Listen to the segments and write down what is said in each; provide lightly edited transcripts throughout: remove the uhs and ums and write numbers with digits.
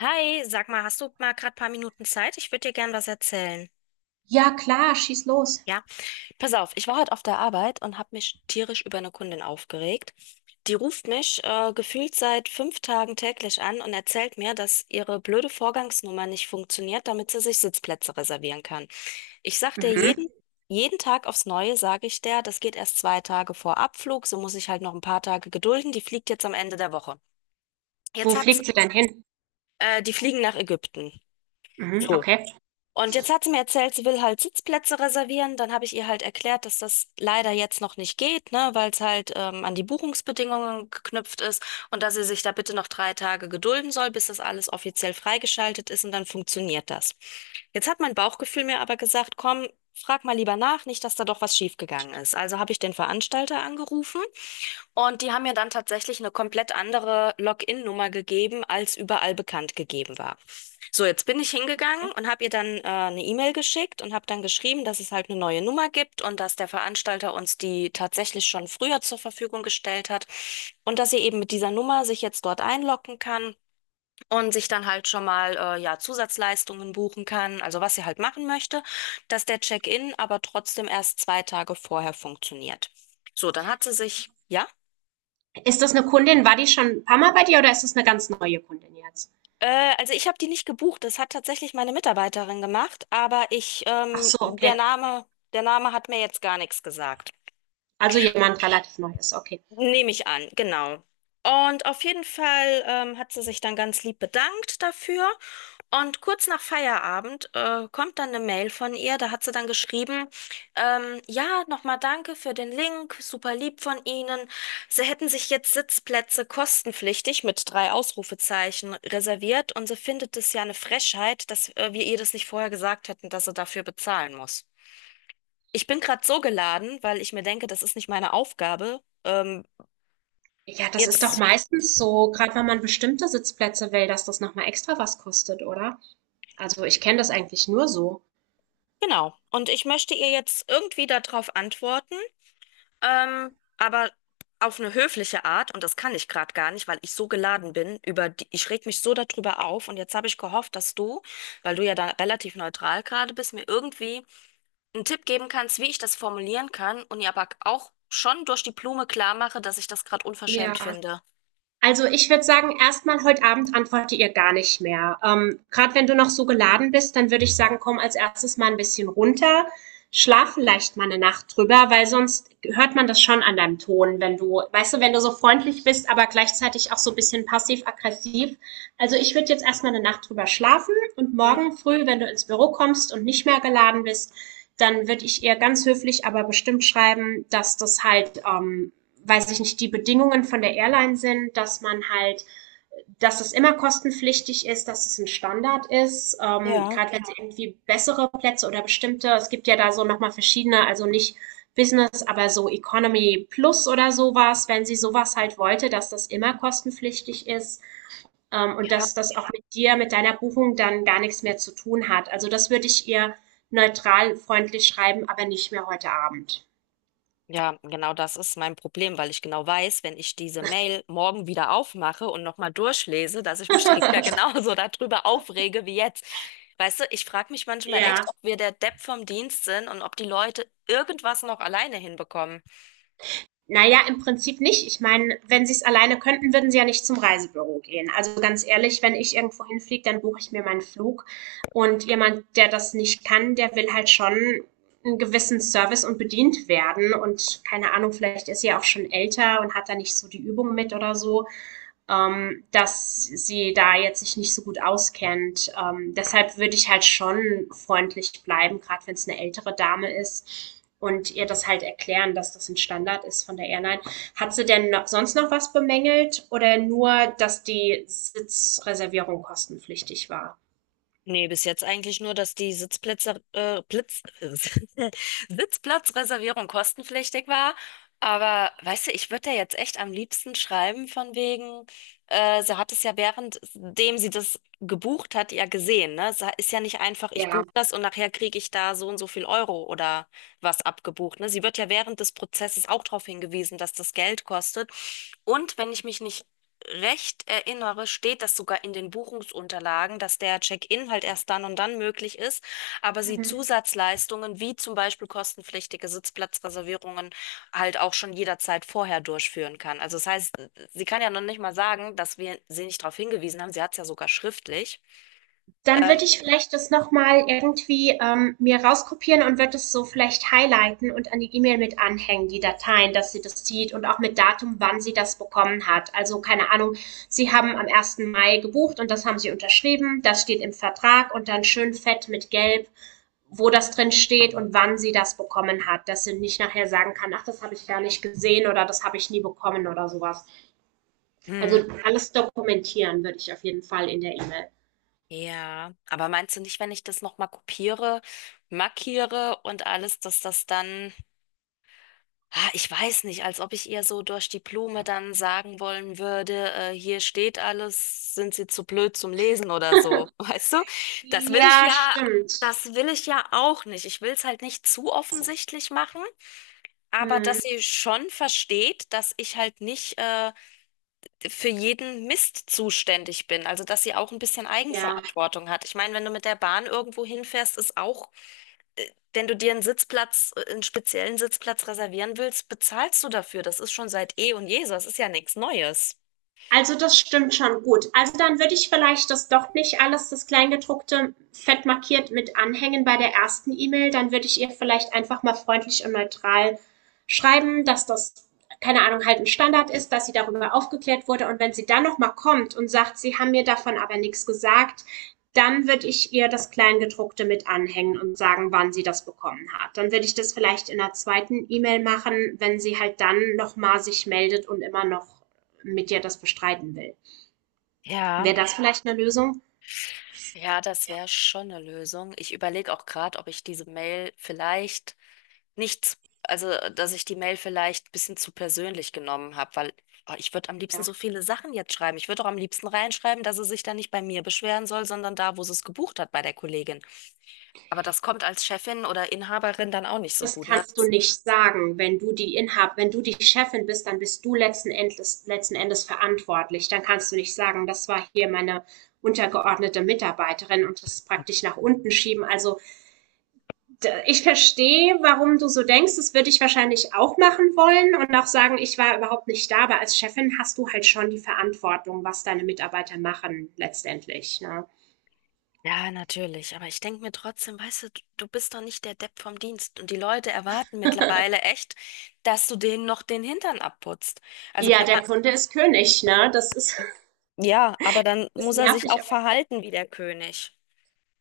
Hi, sag mal, hast du mal gerade paar Minuten Zeit? Ich würde dir gern was erzählen. Ja klar, schieß los. Ja, pass auf, ich war heute auf der Arbeit und habe mich tierisch über eine Kundin aufgeregt. Die ruft mich gefühlt seit 5 Tagen täglich an und erzählt mir, dass ihre blöde Vorgangsnummer nicht funktioniert, damit sie sich Sitzplätze reservieren kann. Ich sag dir Mhm. jeden Tag aufs Neue, sage ich der, das geht erst 2 Tage vor Abflug, so muss ich halt noch ein paar Tage gedulden. Die fliegt jetzt am Ende der Woche. Jetzt Wo hat's, fliegt sie denn hin? Die fliegen nach Ägypten. Mhm, So. okay. Und jetzt hat sie mir erzählt, sie will halt Sitzplätze reservieren. Dann habe ich ihr halt erklärt, dass das leider jetzt noch nicht geht, ne, weil es halt an die Buchungsbedingungen geknüpft ist und dass sie sich da bitte noch 3 Tage gedulden soll, bis das alles offiziell freigeschaltet ist und dann funktioniert das. Jetzt hat mein Bauchgefühl mir aber gesagt, komm, frag mal lieber nach, nicht, dass da doch was schiefgegangen ist. Also habe ich den Veranstalter angerufen und die haben mir dann tatsächlich eine komplett andere Login-Nummer gegeben, als überall bekannt gegeben war. So, jetzt bin ich hingegangen und habe ihr dann eine E-Mail geschickt und habe dann geschrieben, dass es halt eine neue Nummer gibt und dass der Veranstalter uns die tatsächlich schon früher zur Verfügung gestellt hat und dass sie eben mit dieser Nummer sich jetzt dort einloggen kann und sich dann halt schon mal ja Zusatzleistungen buchen kann, also was sie halt machen möchte, dass der Check-in aber trotzdem erst 2 Tage vorher funktioniert. So, dann hat sie sich ja Ist das eine Kundin? War die schon ein paar Mal bei dir oder ist das eine ganz neue Kundin jetzt? Also ich habe die nicht gebucht. Das hat tatsächlich meine Mitarbeiterin gemacht, Ach so, der okay. Name, der Name hat mir jetzt gar nichts gesagt. Also jemand relativ Neues, okay. Nehme ich an, genau. Und auf jeden Fall hat sie sich dann ganz lieb bedankt dafür. Und kurz nach Feierabend kommt dann eine Mail von ihr, da hat sie dann geschrieben, ja, nochmal danke für den Link, super lieb von Ihnen. Sie hätten sich jetzt Sitzplätze kostenpflichtig mit drei Ausrufezeichen reserviert und sie findet es ja eine Frechheit, dass wir ihr das nicht vorher gesagt hätten, dass sie dafür bezahlen muss. Ich bin gerade so geladen, weil ich mir denke, das ist nicht meine Aufgabe. Ja, das ist doch jetzt, meistens so, gerade wenn man bestimmte Sitzplätze will, dass das nochmal extra was kostet, oder? Also ich kenne das eigentlich nur so. genau. Und ich möchte ihr jetzt irgendwie darauf antworten. Aber auf eine höfliche Art, und das kann ich gerade gar nicht, weil ich so geladen bin, über die, ich reg mich so darüber auf und jetzt habe ich gehofft, dass du, weil du ja da relativ neutral gerade bist, mir irgendwie einen Tipp geben kannst, wie ich das formulieren kann und ihr aber auch schon durch die Blume klar mache, dass ich das gerade unverschämt finde. Also ich würde sagen, erstmal heute Abend antworte ihr gar nicht mehr. Gerade wenn du noch so geladen bist, dann würde ich sagen, komm als erstes mal ein bisschen runter, schlaf vielleicht mal eine Nacht drüber, weil sonst hört man das schon an deinem Ton, wenn du, weißt du, wenn du so freundlich bist, aber gleichzeitig auch so ein bisschen passiv-aggressiv. Also ich würde jetzt erstmal eine Nacht drüber schlafen und Mhm. morgen früh, wenn du ins Büro kommst und nicht mehr geladen bist, dann würde ich ihr ganz höflich, aber bestimmt schreiben, dass das halt weiß ich nicht, die Bedingungen von der Airline sind, dass man halt, dass es immer kostenpflichtig ist, dass es ein Standard ist, Ja. gerade wenn es irgendwie bessere Plätze oder bestimmte, es gibt ja da so nochmal verschiedene, also nicht Business, aber so Economy Plus oder sowas, wenn sie sowas halt wollte, dass das immer kostenpflichtig ist, und dass das auch mit dir, mit deiner Buchung dann gar nichts mehr zu tun hat. Also das würde ich ihr neutral, freundlich schreiben, aber nicht mehr heute Abend. Ja, genau das ist mein Problem, weil ich genau weiß, wenn ich diese Mail morgen wieder aufmache und nochmal durchlese, dass ich mich dann wieder genauso darüber aufrege wie jetzt. Weißt du, ich frage mich manchmal echt, Ja, ob wir der Depp vom Dienst sind und ob die Leute irgendwas noch alleine hinbekommen. naja, im Prinzip nicht. Ich meine, wenn sie es alleine könnten, würden sie ja nicht zum Reisebüro gehen. Also ganz ehrlich, wenn ich irgendwo hinfliege, dann buche ich mir meinen Flug. Und jemand, der das nicht kann, der will halt schon einen gewissen Service und bedient werden. Und keine Ahnung, vielleicht ist sie ja auch schon älter und hat da nicht so die Übung mit oder so, dass sie da jetzt sich nicht so gut auskennt. Deshalb würde ich halt schon freundlich bleiben, gerade wenn es eine ältere Dame ist und ihr das halt erklären, dass das ein Standard ist von der Airline. Hat sie denn noch, sonst noch was bemängelt oder nur, dass die Sitzreservierung kostenpflichtig war? Nee, bis jetzt eigentlich nur, dass die Sitzplatzreservierung kostenpflichtig war. Aber weißt du, ich würde da jetzt echt am liebsten schreiben, von wegen, sie hat es ja währenddem sie das gebucht hat, ja gesehen, ne? Es ist ja nicht einfach, ich buche Ja. das und nachher kriege ich da so und so viel Euro oder was abgebucht, ne? Sie wird ja während des Prozesses auch darauf hingewiesen, dass das Geld kostet. Und wenn ich mich nicht recht erinnere, steht das sogar in den Buchungsunterlagen, dass der Check-in halt erst dann und dann möglich ist, aber sie Mhm. Zusatzleistungen wie zum Beispiel kostenpflichtige Sitzplatzreservierungen halt auch schon jederzeit vorher durchführen kann. Also das heißt, sie kann ja noch nicht mal sagen, dass wir sie nicht darauf hingewiesen haben. Sie hat es ja sogar schriftlich. Dann würde ich vielleicht das noch mal irgendwie, mir rauskopieren und würde es so vielleicht highlighten und an die E-Mail mit anhängen, die Dateien, dass sie das sieht und auch mit Datum, wann sie das bekommen hat. Also keine Ahnung, Sie haben am ersten Mai gebucht und das haben Sie unterschrieben, das steht im Vertrag und dann schön fett mit Gelb, wo das drin steht und wann sie das bekommen hat, dass sie nicht nachher sagen kann, ach, das habe ich gar nicht gesehen oder das habe ich nie bekommen oder sowas. Hm. Also alles dokumentieren würde ich auf jeden Fall in der E-Mail. Ja, aber meinst du nicht, wenn ich das nochmal kopiere, markiere und alles, dass das dann Ah, ich weiß nicht, als ob ich ihr so durch die Blume dann sagen wollen würde, hier steht alles, sind Sie zu blöd zum Lesen oder so, weißt du? Das will ich Ja, ja, stimmt. das will ich ja auch nicht. Ich will es halt nicht zu offensichtlich machen, aber Mhm. dass sie schon versteht, dass ich halt nicht für jeden Mist zuständig bin. Also dass sie auch ein bisschen Ja. Eigenverantwortung hat. Ich meine, wenn du mit der Bahn irgendwo hinfährst, ist auch wenn du dir einen einen speziellen Sitzplatz reservieren willst, bezahlst du dafür. Das ist schon seit eh und je so. Das ist ja nichts Neues. Also das stimmt schon gut. Also dann würde ich vielleicht das doch nicht alles, das Kleingedruckte, fett markiert mit anhängen bei der ersten E-Mail. Dann würde ich ihr vielleicht einfach mal freundlich und neutral schreiben, dass das, keine Ahnung, halt ein Standard ist, dass sie darüber aufgeklärt wurde. Und wenn sie dann nochmal kommt und sagt, sie haben mir davon aber nichts gesagt, dann würde ich ihr das Kleingedruckte mit anhängen und sagen, wann sie das bekommen hat. Dann würde ich das vielleicht in der zweiten E-Mail machen, wenn sie halt dann nochmal sich meldet und immer noch mit dir das bestreiten will. Ja, Wäre das vielleicht eine Lösung? ja, das wäre schon eine Lösung. Ich überlege auch gerade, ob ich diese Mail vielleicht nicht, dass ich die Mail vielleicht ein bisschen zu persönlich genommen habe, weil oh, ich würde am liebsten Ja. so viele Sachen jetzt schreiben. Ich würde auch am liebsten reinschreiben, dass sie sich da nicht bei mir beschweren soll, sondern da, wo sie es gebucht hat, bei der Kollegin. Aber das kommt als Chefin oder Inhaberin dann auch nicht so Das gut, ne? kannst du nicht sagen, wenn du die Inhab, wenn du die Chefin bist, dann bist du letzten Endes verantwortlich. Dann kannst du nicht sagen, das war hier meine untergeordnete Mitarbeiterin und das praktisch nach unten schieben. Also ich verstehe, warum du so denkst. Das würde ich wahrscheinlich auch machen wollen und auch sagen, ich war überhaupt nicht da, aber als Chefin hast du halt schon die Verantwortung, was deine Mitarbeiter machen letztendlich. Ne? Ja, natürlich. Aber ich denke mir trotzdem, weißt du, du bist doch nicht der Depp vom Dienst. Und die Leute erwarten mittlerweile echt, dass du denen noch den Hintern abputzt. Also, Ja, bei, der Kunde ist König, ne? Das ist ja, aber dann ist muss er sich nervig, auch aber verhalten wie der König.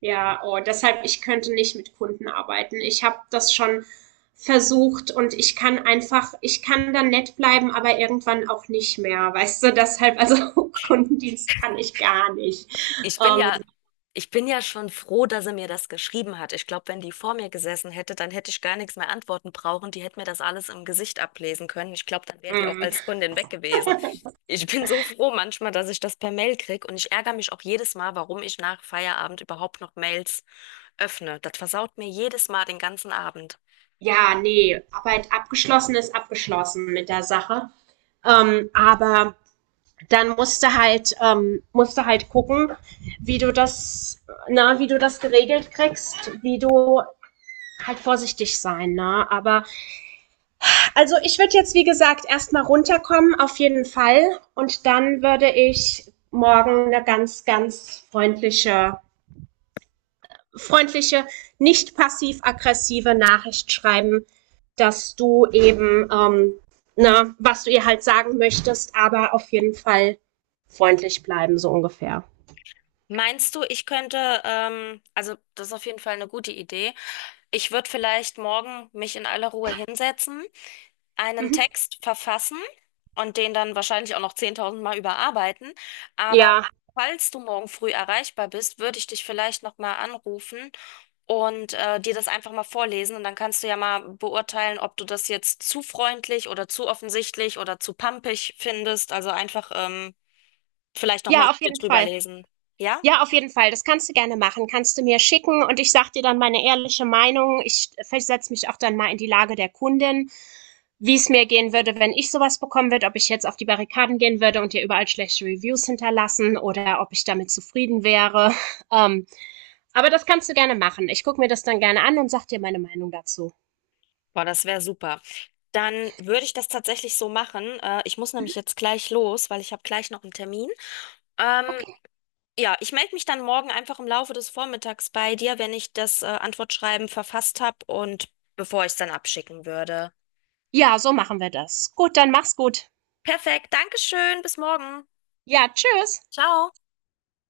ja, oh, deshalb, ich könnte nicht mit Kunden arbeiten. Ich habe das schon versucht und ich kann einfach, ich kann dann nett bleiben, aber irgendwann auch nicht mehr. Weißt du, deshalb, also Kundendienst kann ich gar nicht. Ich bin Ähm, ja, ich bin ja schon froh, dass sie mir das geschrieben hat. Ich glaube, wenn die vor mir gesessen hätte, dann hätte ich gar nichts mehr antworten brauchen. Die hätte mir das alles im Gesicht ablesen können. Ich glaube, dann wäre die auch mm, als Kundin weg gewesen. Ich bin so froh manchmal, dass ich das per Mail krieg und ich ärgere mich auch jedes Mal, warum ich nach Feierabend überhaupt noch Mails öffne. Das versaut mir jedes Mal den ganzen Abend. ja, nee, Arbeit abgeschlossen ist abgeschlossen mit der Sache. Aber dann musst du halt gucken, wie du das, na, wie du das geregelt kriegst, wie du halt vorsichtig sein, ne? Aber also ich würde jetzt, wie gesagt, erstmal runterkommen, auf jeden Fall. Und dann würde ich morgen eine ganz, ganz freundliche, freundliche, nicht passiv-aggressive Nachricht schreiben, dass du eben, ne, was du ihr halt sagen möchtest, aber auf jeden Fall freundlich bleiben, so ungefähr. Meinst du, also das ist auf jeden Fall eine gute Idee. Ich würde vielleicht morgen mich in aller Ruhe hinsetzen, einen Mhm. Text verfassen und den dann wahrscheinlich auch noch 10.000 Mal überarbeiten. Aber Ja, falls du morgen früh erreichbar bist, würde ich dich vielleicht nochmal anrufen und dir das einfach mal vorlesen. Und dann kannst du ja mal beurteilen, ob du das jetzt zu freundlich oder zu offensichtlich oder zu pampig findest. Also einfach vielleicht nochmal ja, auf mit mir jeden drüber Fall. lesen. Ja? Ja, auf jeden Fall. Das kannst du gerne machen. Kannst du mir schicken und ich sag dir dann meine ehrliche Meinung. Ich versetze mich auch dann mal in die Lage der Kundin. Wie es mir gehen würde, wenn ich sowas bekommen würde, ob ich jetzt auf die Barrikaden gehen würde und ihr überall schlechte Reviews hinterlassen oder ob ich damit zufrieden wäre. Ähm, aber das kannst du gerne machen. Ich gucke mir das dann gerne an und sag dir meine Meinung dazu. Boah, das wäre super. Dann würde ich das tatsächlich so machen. Ich muss nämlich jetzt gleich los, weil ich habe gleich noch einen Termin. Ähm, Okay. Ja, ich melde mich dann morgen einfach im Laufe des Vormittags bei dir, wenn ich das Antwortschreiben verfasst habe und bevor ich es dann abschicken würde. Ja, so machen wir das. Gut, dann mach's gut. Perfekt, Dankeschön, bis morgen. Ja, tschüss. Ciao.